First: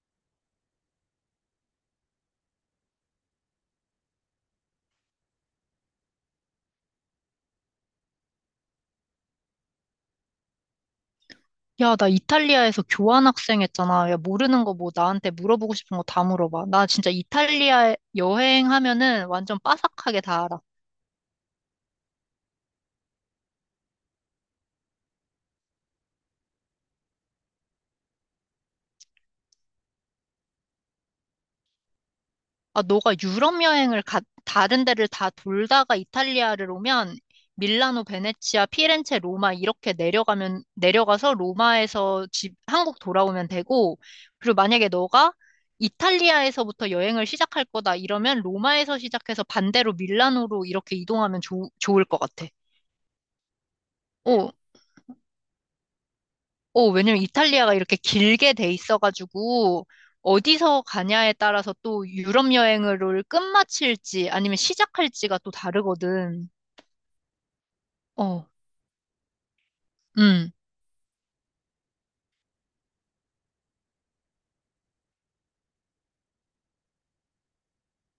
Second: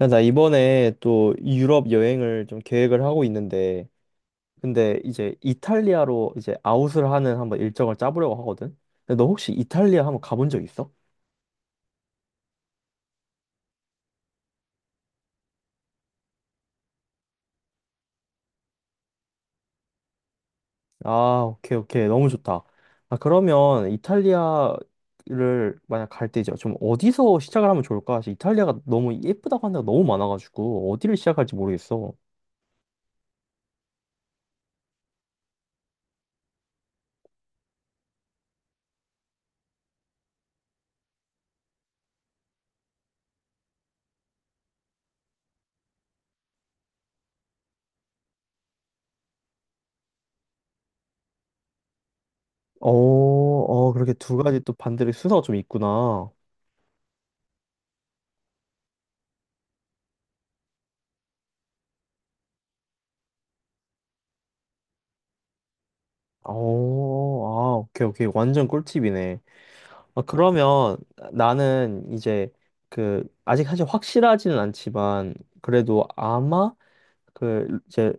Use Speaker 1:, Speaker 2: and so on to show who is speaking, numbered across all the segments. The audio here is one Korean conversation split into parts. Speaker 1: 야, 나 이번에 또 유럽 여행을 좀 계획을 하고 있는데, 근데 이제 이탈리아로 이제 아웃을 하는 한번 일정을 짜보려고 하거든? 근데 너 혹시 이탈리아 한번 가본 적 있어?
Speaker 2: 야, 나 이탈리아에서 교환학생 했잖아. 야, 모르는 거 뭐 나한테 물어보고 싶은 거 다 물어봐. 나 진짜 이탈리아 여행하면은 완전 빠삭하게 다 알아.
Speaker 1: 아, 오케이, 오케이. 너무 좋다. 아, 그러면 이탈리아를 만약 갈 때 이제 좀 어디서 시작을 하면 좋을까? 사실 이탈리아가 너무 예쁘다고 하는 데가 너무 많아가지고, 어디를 시작할지 모르겠어.
Speaker 2: 아, 너가 유럽 여행을 가, 다른 데를 다 돌다가 이탈리아를 오면 밀라노, 베네치아, 피렌체, 로마 이렇게 내려가면, 내려가서 로마에서 집, 한국 돌아오면 되고, 그리고 만약에 너가 이탈리아에서부터 여행을 시작할 거다 이러면 로마에서 시작해서 반대로 밀라노로 이렇게 이동하면 좋 좋을 것 같아.
Speaker 1: 어, 어, 그렇게 두
Speaker 2: 어,
Speaker 1: 가지 또 반대로 순서가 좀 있구나. 어,
Speaker 2: 왜냐면 이탈리아가 이렇게 길게 돼 있어가지고 어디서 가냐에 따라서 또 유럽 여행을 끝마칠지 아니면 시작할지가 또 다르거든.
Speaker 1: 아, 오케이, 오케이.
Speaker 2: 어,
Speaker 1: 완전 꿀팁이네. 아,
Speaker 2: 음,
Speaker 1: 그러면 나는 이제 그 아직 사실 확실하지는 않지만 그래도 아마 그 이제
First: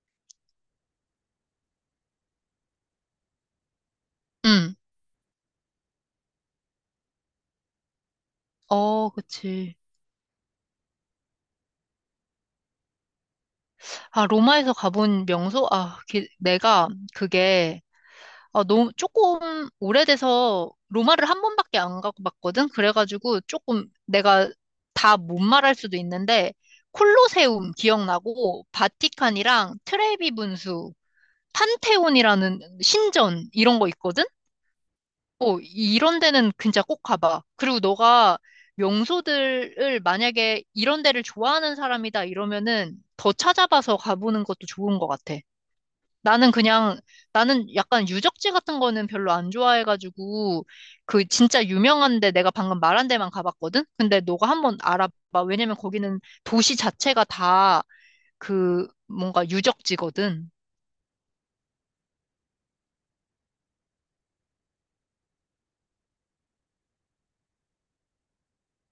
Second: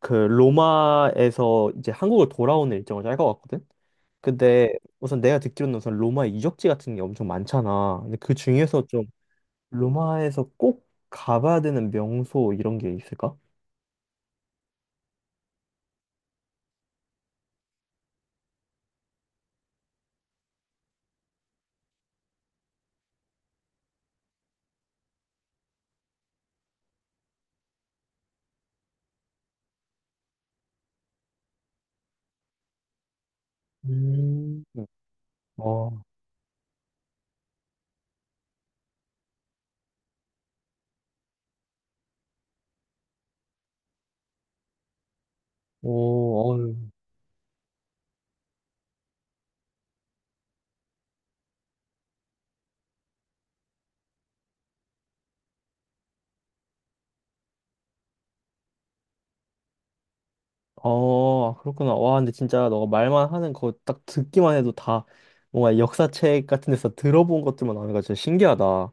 Speaker 1: 그 로마에서 이제 한국을 돌아오는 일정을 짤 것 같거든. 근데
Speaker 2: 음.
Speaker 1: 우선 내가 듣기로는 우선 로마의 유적지 같은 게 엄청 많잖아. 근데 그 중에서 좀
Speaker 2: 어, 그치.
Speaker 1: 로마에서 꼭 가봐야 되는 명소 이런 게 있을까?
Speaker 2: 아, 로마에서 가본 명소? 아, 내가 그게, 아, 너무 조금 오래돼서 로마를 한 번밖에 안 가봤거든. 그래가지고 조금 내가 다 못 말할 수도 있는데 콜로세움 기억나고 바티칸이랑 트레비 분수 판테온이라는 신전 이런 거 있거든?
Speaker 1: 응.
Speaker 2: 어,
Speaker 1: 어,
Speaker 2: 이런 데는 진짜 꼭 가봐. 그리고 너가 명소들을 만약에 이런 데를 좋아하는 사람이다 이러면은 더 찾아봐서 가보는 것도 좋은 것 같아. 나는
Speaker 1: 오,
Speaker 2: 그냥, 나는 약간 유적지 같은 거는 별로 안 좋아해가지고, 그 진짜 유명한데 내가 방금 말한 데만 가봤거든? 근데 너가 한번 알아봐. 왜냐면 거기는 도시 자체가 다 그 뭔가 유적지거든.
Speaker 1: 어, 그렇구나. 와, 근데 진짜 너가 말만 하는 거 딱 듣기만 해도 다 뭔가 역사책 같은 데서 들어본 것들만 나오니까 진짜 신기하다.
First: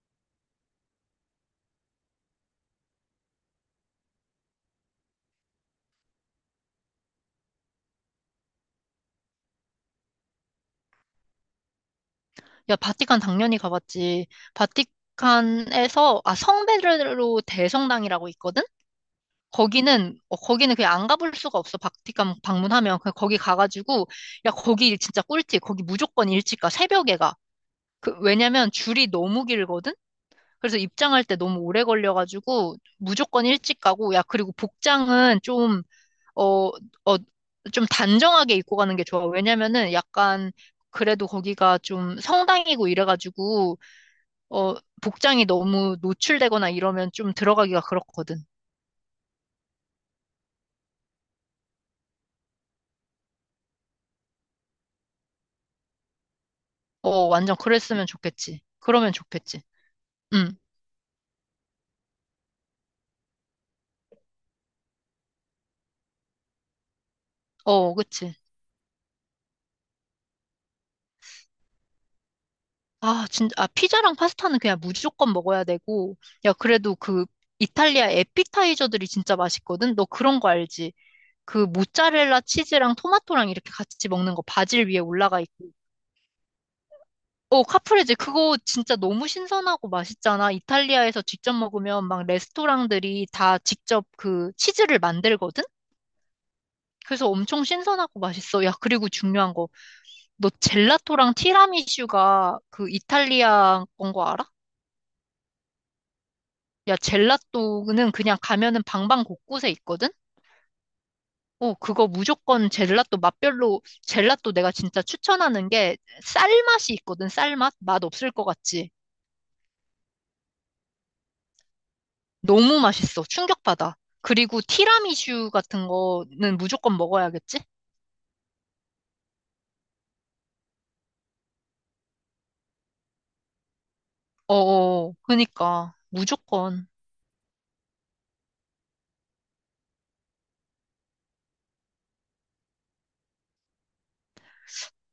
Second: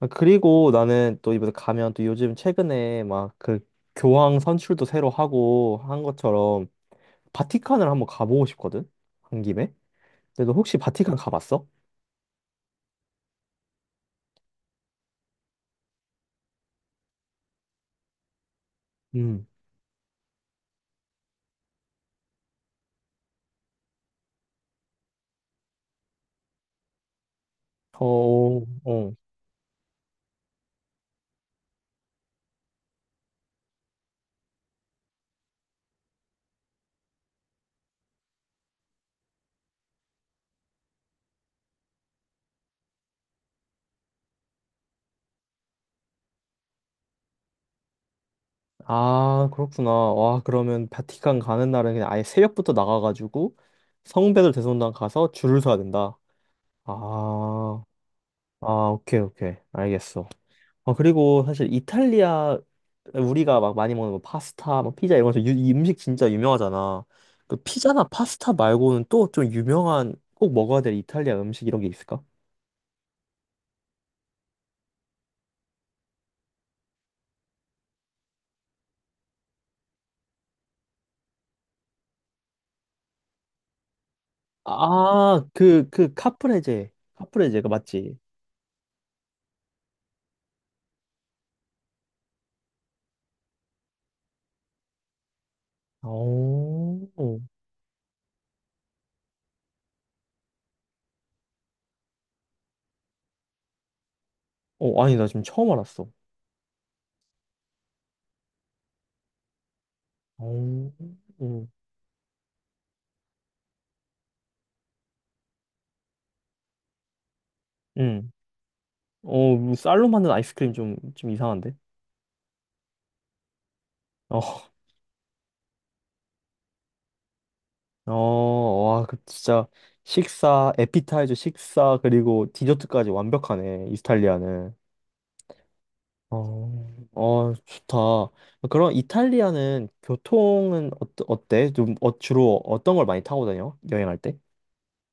Speaker 1: 아, 그리고 나는 또 이번에 가면 또 요즘 최근에 막 그 교황 선출도 새로 하고 한 것처럼 바티칸을 한번 가보고 싶거든? 한 김에? 근데 너 혹시 바티칸 가봤어?
Speaker 2: 야, 바티칸 당연히 가봤지. 바티칸에서, 아, 성베드로 대성당이라고 있거든?
Speaker 1: 음.
Speaker 2: 거기는, 어, 거기는 그냥 안 가볼 수가 없어. 바티칸 방문하면. 그냥 거기 가가지고, 야, 거기 진짜 꿀팁. 거기 무조건 일찍 가. 새벽에 가. 그,
Speaker 1: 어,
Speaker 2: 왜냐면 줄이
Speaker 1: 어.
Speaker 2: 너무 길거든? 그래서 입장할 때 너무 오래 걸려가지고, 무조건 일찍 가고, 야, 그리고 복장은 좀, 어, 어, 좀 단정하게 입고 가는 게 좋아. 왜냐면은 약간, 그래도 거기가 좀 성당이고 이래가지고, 어, 복장이 너무 노출되거나 이러면 좀 들어가기가 그렇거든.
Speaker 1: 아, 그렇구나. 와, 그러면 바티칸 가는 날은 그냥 아예 새벽부터 나가가지고 성베드로 대성당 가서 줄을 서야 된다.
Speaker 2: 어, 완전
Speaker 1: 아,
Speaker 2: 그랬으면 좋겠지.
Speaker 1: 아,
Speaker 2: 그러면
Speaker 1: 오케이, 오케이.
Speaker 2: 좋겠지.
Speaker 1: 알겠어.
Speaker 2: 응,
Speaker 1: 어, 그리고 사실 이탈리아, 우리가 막 많이 먹는 거 파스타, 뭐 피자 이런 거, 유, 이 음식 진짜 유명하잖아. 그
Speaker 2: 어,
Speaker 1: 피자나
Speaker 2: 그치.
Speaker 1: 파스타 말고는 또 좀 유명한, 꼭 먹어야 될 이탈리아 음식 이런 게 있을까?
Speaker 2: 아, 진짜, 아, 피자랑 파스타는 그냥 무조건 먹어야 되고, 야, 그래도 그 이탈리아 에피타이저들이 진짜 맛있거든? 너 그런 거 알지? 그 모짜렐라 치즈랑 토마토랑 이렇게 같이 먹는 거 바질 위에 올라가
Speaker 1: 아,
Speaker 2: 있고.
Speaker 1: 그, 그, 카프레제. 카프레제,
Speaker 2: 어,
Speaker 1: 그
Speaker 2: 카프레제
Speaker 1: 맞지?
Speaker 2: 그거 진짜 너무 신선하고 맛있잖아. 이탈리아에서 직접 먹으면 막 레스토랑들이 다 직접 그 치즈를 만들거든? 그래서
Speaker 1: 오,
Speaker 2: 엄청 신선하고 맛있어. 야, 그리고 중요한 거. 너 젤라또랑 티라미슈가 그 이탈리아 건 거 알아?
Speaker 1: 어, 아니, 나 지금 처음 알았어.
Speaker 2: 야, 젤라또는 그냥 가면은 방방 곳곳에 있거든?
Speaker 1: 오,
Speaker 2: 어, 그거 무조건 젤라또 맛별로, 젤라또 내가 진짜 추천하는 게 쌀맛이 있거든, 쌀 맛? 맛
Speaker 1: 응.
Speaker 2: 없을 것 같지?
Speaker 1: 어, 쌀로 만든 아이스크림 좀, 좀 이상한데?
Speaker 2: 너무 맛있어. 충격받아. 그리고
Speaker 1: 어,
Speaker 2: 티라미슈 같은 거는 무조건 먹어야겠지?
Speaker 1: 어, 와, 그 진짜 식사, 에피타이저 식사, 그리고 디저트까지 완벽하네, 이탈리아는.
Speaker 2: 어어, 그니까.
Speaker 1: 어,
Speaker 2: 무조건.
Speaker 1: 어, 좋다. 그럼 이탈리아는 교통은 어, 어때? 좀 어, 주로 어떤 걸 많이 타고 다녀? 여행할 때?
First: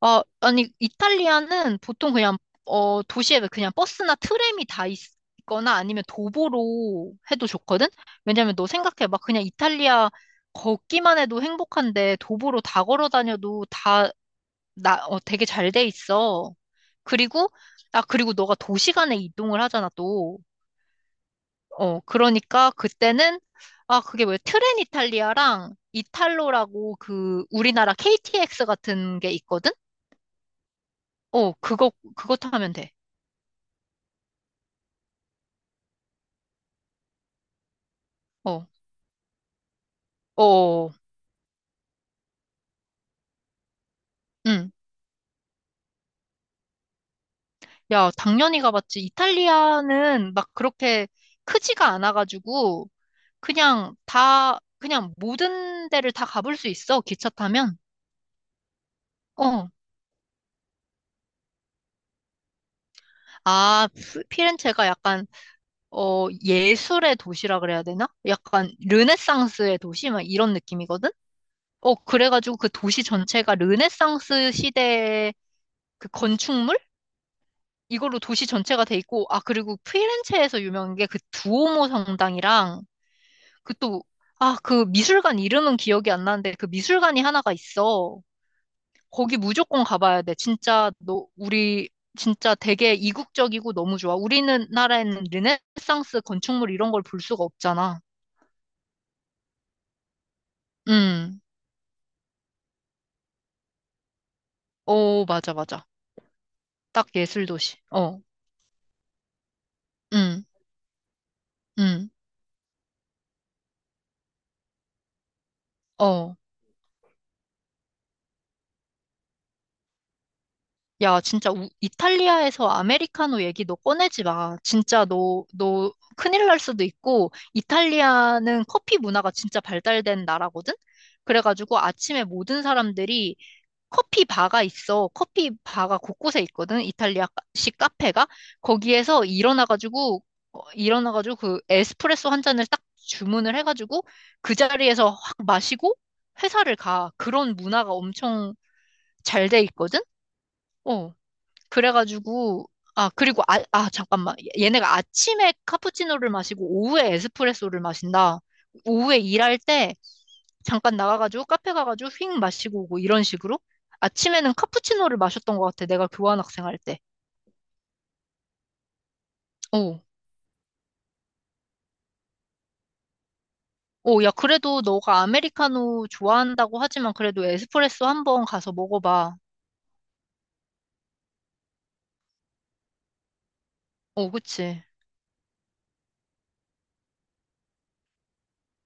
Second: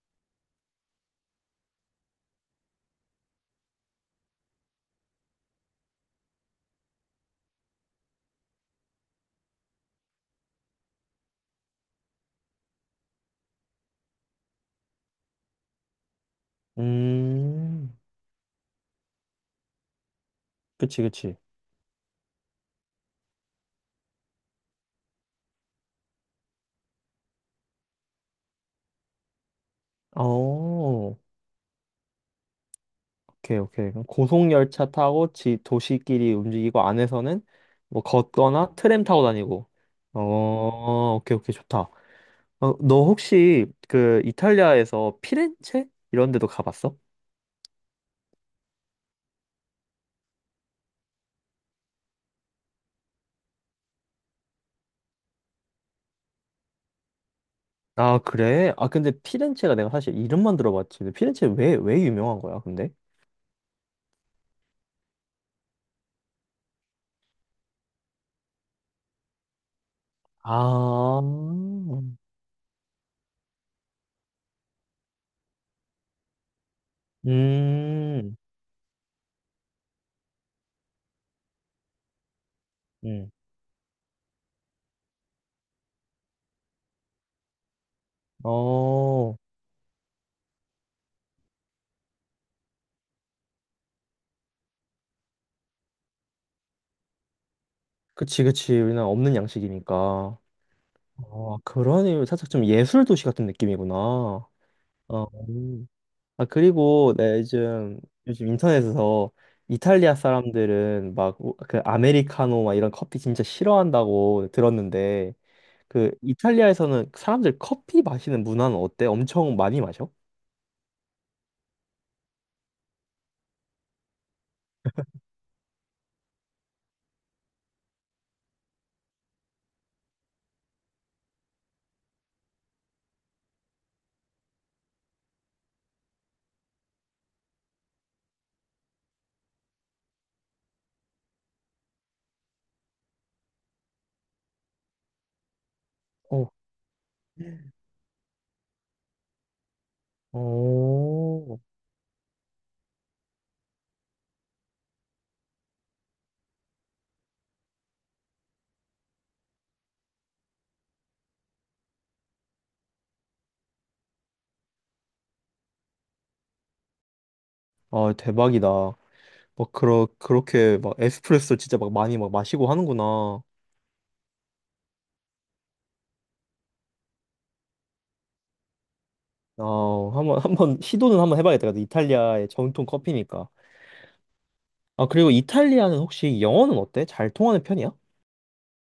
Speaker 2: 어, 아니, 이탈리아는 보통 그냥, 도시에 그냥 버스나 트램이 다 있, 거나 아니면 도보로 해도 좋거든? 왜냐면 너 생각해. 막 그냥 이탈리아 걷기만 해도 행복한데 도보로 다 걸어 다녀도 다, 나, 되게 잘 돼 있어. 그리고,
Speaker 1: 음,
Speaker 2: 그리고 너가 도시 간에 이동을 하잖아, 또.
Speaker 1: 그치, 그치.
Speaker 2: 어, 그러니까 그때는, 아, 그게 뭐야. 트렌 이탈리아랑 이탈로라고 그 우리나라 KTX 같은 게 있거든?
Speaker 1: 어, 오케이,
Speaker 2: 어, 그거 타면 돼.
Speaker 1: 오케이. 그럼 고속열차 타고 지, 도시끼리 움직이고 안에서는 뭐
Speaker 2: 어,
Speaker 1: 걷거나 트램 타고 다니고.
Speaker 2: 어,
Speaker 1: 어, 오케이, 오케이, 좋다. 어, 너 혹시 그
Speaker 2: 응.
Speaker 1: 이탈리아에서 피렌체 이런 데도 가봤어?
Speaker 2: 야, 당연히 가봤지. 이탈리아는 막 그렇게 크지가 않아가지고, 그냥 다, 그냥 모든 데를 다 가볼 수 있어, 기차 타면.
Speaker 1: 아, 그래? 아, 근데
Speaker 2: 어.
Speaker 1: 피렌체가 내가 사실 이름만 들어봤지. 근데 피렌체 왜, 왜 유명한 거야, 근데?
Speaker 2: 아, 피렌체가 약간, 예술의 도시라 그래야 되나? 약간, 르네상스의 도시? 막 이런 느낌이거든?
Speaker 1: 아,
Speaker 2: 어, 그래가지고 그 도시 전체가 르네상스 시대의 그 건축물? 이걸로
Speaker 1: 음,
Speaker 2: 도시 전체가 돼 있고, 아, 그리고 피렌체에서 유명한 게 그 두오모 성당이랑,
Speaker 1: 음,
Speaker 2: 그 또, 아, 그 미술관 이름은 기억이 안 나는데, 그 미술관이 하나가 있어.
Speaker 1: 어,
Speaker 2: 거기 무조건 가봐야 돼. 진짜, 너, 우리, 진짜 되게 이국적이고 너무 좋아. 우리나라에는 르네상스 건축물 이런 걸 볼 수가 없잖아.
Speaker 1: 그치, 그치. 우리는 없는 양식이니까.
Speaker 2: 음,
Speaker 1: 어, 그러니 살짝 좀 예술 도시 같은 느낌이구나. 어,
Speaker 2: 오, 맞아, 맞아.
Speaker 1: 아,
Speaker 2: 딱
Speaker 1: 그리고 내
Speaker 2: 예술 도시.
Speaker 1: 요즘,
Speaker 2: 어,
Speaker 1: 요즘 인터넷에서 이탈리아
Speaker 2: 음,
Speaker 1: 사람들은 막 그
Speaker 2: 음,
Speaker 1: 아메리카노 막 이런 커피 진짜 싫어한다고 들었는데 그
Speaker 2: 어.
Speaker 1: 이탈리아에서는 사람들 커피 마시는 문화는 어때? 엄청 많이 마셔?
Speaker 2: 야, 진짜 이탈리아에서 아메리카노 얘기 너 꺼내지 마. 진짜 너 큰일 날 수도 있고, 이탈리아는 커피 문화가 진짜 발달된 나라거든? 그래가지고 아침에 모든 사람들이 커피 바가 있어. 커피 바가 곳곳에 있거든? 이탈리아식 카페가? 거기에서 일어나가지고 그 에스프레소 한 잔을 딱 주문을 해가지고 그 자리에서 확 마시고
Speaker 1: 어,
Speaker 2: 회사를 가. 그런 문화가 엄청 잘 돼 있거든? 어.
Speaker 1: 오,
Speaker 2: 그래가지고, 아, 그리고, 아, 아, 잠깐만. 얘네가 아침에 카푸치노를 마시고 오후에 에스프레소를 마신다. 오후에 일할 때 잠깐 나가가지고 카페 가가지고 휙 마시고 오고 이런 식으로? 아침에는 카푸치노를 마셨던 것 같아. 내가 교환학생 할 때.
Speaker 1: 아, 대박이다. 막
Speaker 2: 오.
Speaker 1: 그러, 그렇게 막 에스프레소 진짜 막 많이 막 마시고 하는구나.
Speaker 2: 오, 야, 그래도 너가 아메리카노 좋아한다고 하지만 그래도 에스프레소 한번 가서 먹어봐.
Speaker 1: 아, 한번 시도는 한번 해봐야겠다. 이탈리아의 전통 커피니까.
Speaker 2: 오, 그치.
Speaker 1: 아, 그리고 이탈리아는 혹시 영어는 어때? 잘 통하는 편이야?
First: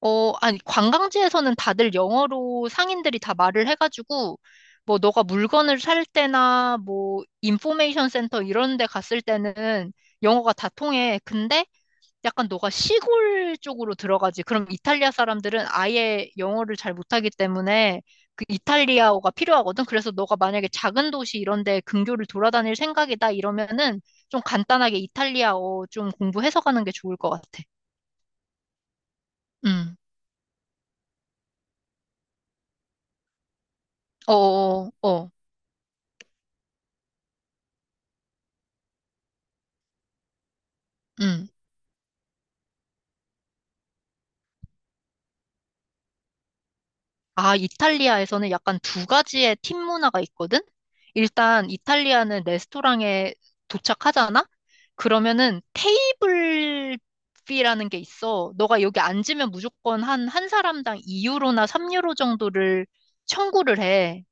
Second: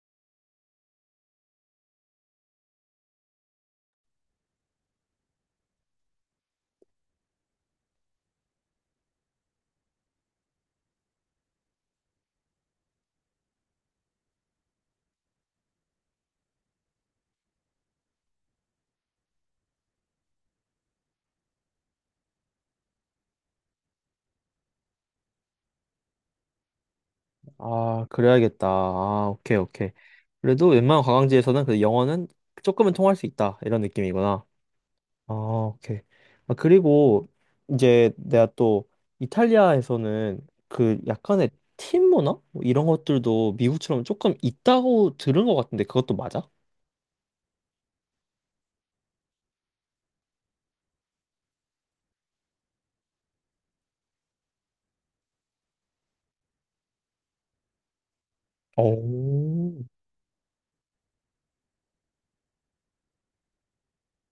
Speaker 2: 어, 아니, 관광지에서는 다들 영어로 상인들이 다 말을 해가지고, 뭐, 너가 물건을 살 때나, 뭐, 인포메이션 센터 이런 데 갔을 때는 영어가 다 통해. 근데 약간 너가 시골 쪽으로 들어가지. 그럼 이탈리아 사람들은 아예 영어를 잘 못하기 때문에 그 이탈리아어가 필요하거든. 그래서 너가 만약에 작은 도시 이런 데 근교를 돌아다닐 생각이다 이러면은 좀 간단하게 이탈리아어 좀 공부해서 가는 게 좋을 것 같아.
Speaker 1: 아, 그래야겠다. 아, 오케이, 오케이.
Speaker 2: 음.
Speaker 1: 그래도 웬만한 관광지에서는 그 영어는 조금은 통할 수 있다. 이런 느낌이구나.
Speaker 2: 어어어. 어. 어, 어.
Speaker 1: 아, 오케이. 아, 그리고 이제 내가 또 이탈리아에서는 그
Speaker 2: 음.
Speaker 1: 약간의 팀 문화? 뭐 이런 것들도 미국처럼 조금 있다고 들은 것 같은데 그것도 맞아?
Speaker 2: 아, 이탈리아에서는 약간 두 가지의 팀 문화가 있거든? 일단 이탈리아는 레스토랑에 도착하잖아? 그러면은 테이블비라는 게 있어. 너가 여기 앉으면
Speaker 1: 오,
Speaker 2: 무조건 한 사람당 2유로나 3유로 정도를 청구를 해.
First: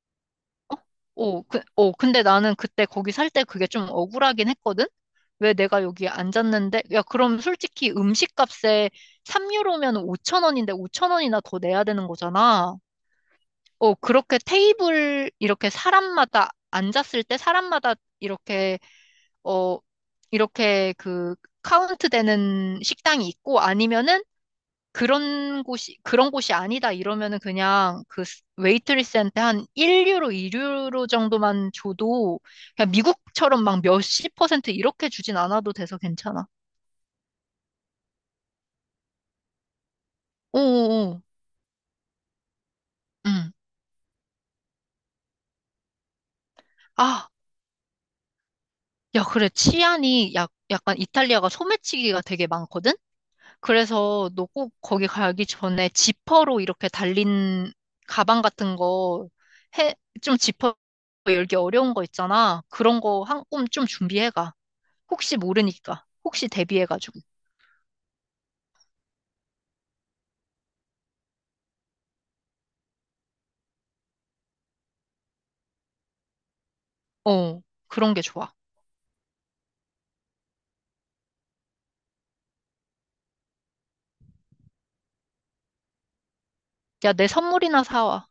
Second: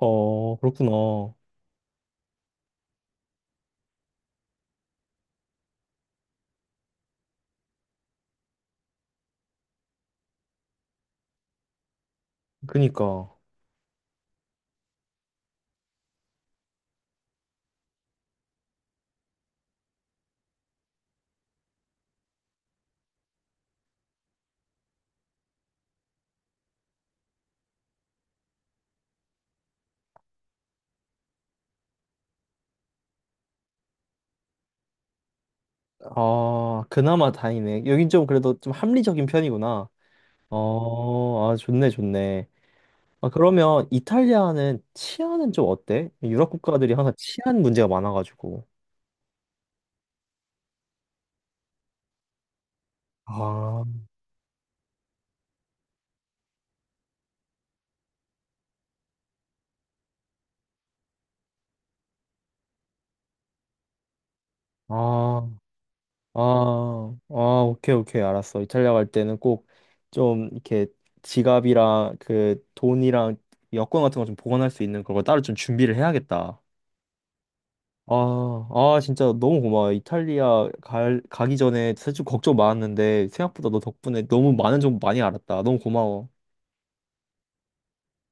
Speaker 1: 어,
Speaker 2: 어?
Speaker 1: 그렇구나.
Speaker 2: 그, 근데 나는 그때 거기 살 때 그게 좀 억울하긴 했거든? 왜 내가 여기 앉았는데? 야, 그럼 솔직히 음식값에 3유로면 5천 원인데 5천 원이나 더 내야 되는 거잖아.
Speaker 1: 그니까.
Speaker 2: 어, 그렇게 테이블, 이렇게 사람마다, 앉았을 때 사람마다 이렇게, 어, 이렇게 그 카운트 되는 식당이 있고 아니면은 그런 곳이 아니다 이러면은 그냥 그 웨이트리스한테 한 1유로, 2유로 정도만 줘도 그냥 미국처럼 막 몇십 퍼센트 이렇게 주진 않아도 돼서 괜찮아.
Speaker 1: 아, 그나마 다행이네. 여긴 좀 그래도 좀 합리적인 편이구나.
Speaker 2: 오오오.
Speaker 1: 어, 아, 좋네, 좋네. 아,
Speaker 2: 응.
Speaker 1: 그러면 이탈리아는 치안은 좀 어때? 유럽 국가들이 항상
Speaker 2: 아,
Speaker 1: 치안 문제가 많아가지고.
Speaker 2: 야, 그래. 치안이 약간 이탈리아가 소매치기가 되게 많거든?
Speaker 1: 아,
Speaker 2: 그래서 너 꼭 거기 가기 전에 지퍼로 이렇게 달린 가방 같은 거 해, 좀 지퍼 열기 어려운 거 있잖아. 그런 거 한 꼼 좀 준비해가. 혹시
Speaker 1: 아,
Speaker 2: 모르니까.
Speaker 1: 아,
Speaker 2: 혹시 대비해가지고.
Speaker 1: 아, 오케이, 오케이, 알았어. 이탈리아 갈 때는 꼭 좀 이렇게 지갑이랑 그 돈이랑 여권 같은 거 좀 보관할 수 있는 그걸 따로 좀 준비를 해야겠다.
Speaker 2: 어, 그런 게 좋아.
Speaker 1: 아, 아, 진짜 너무 고마워. 이탈리아 갈, 가기 전에 사실 좀 걱정 많았는데 생각보다 너 덕분에 너무 많은 정보 많이 알았다. 너무 고마워.
Speaker 2: 야, 내 선물이나 사와.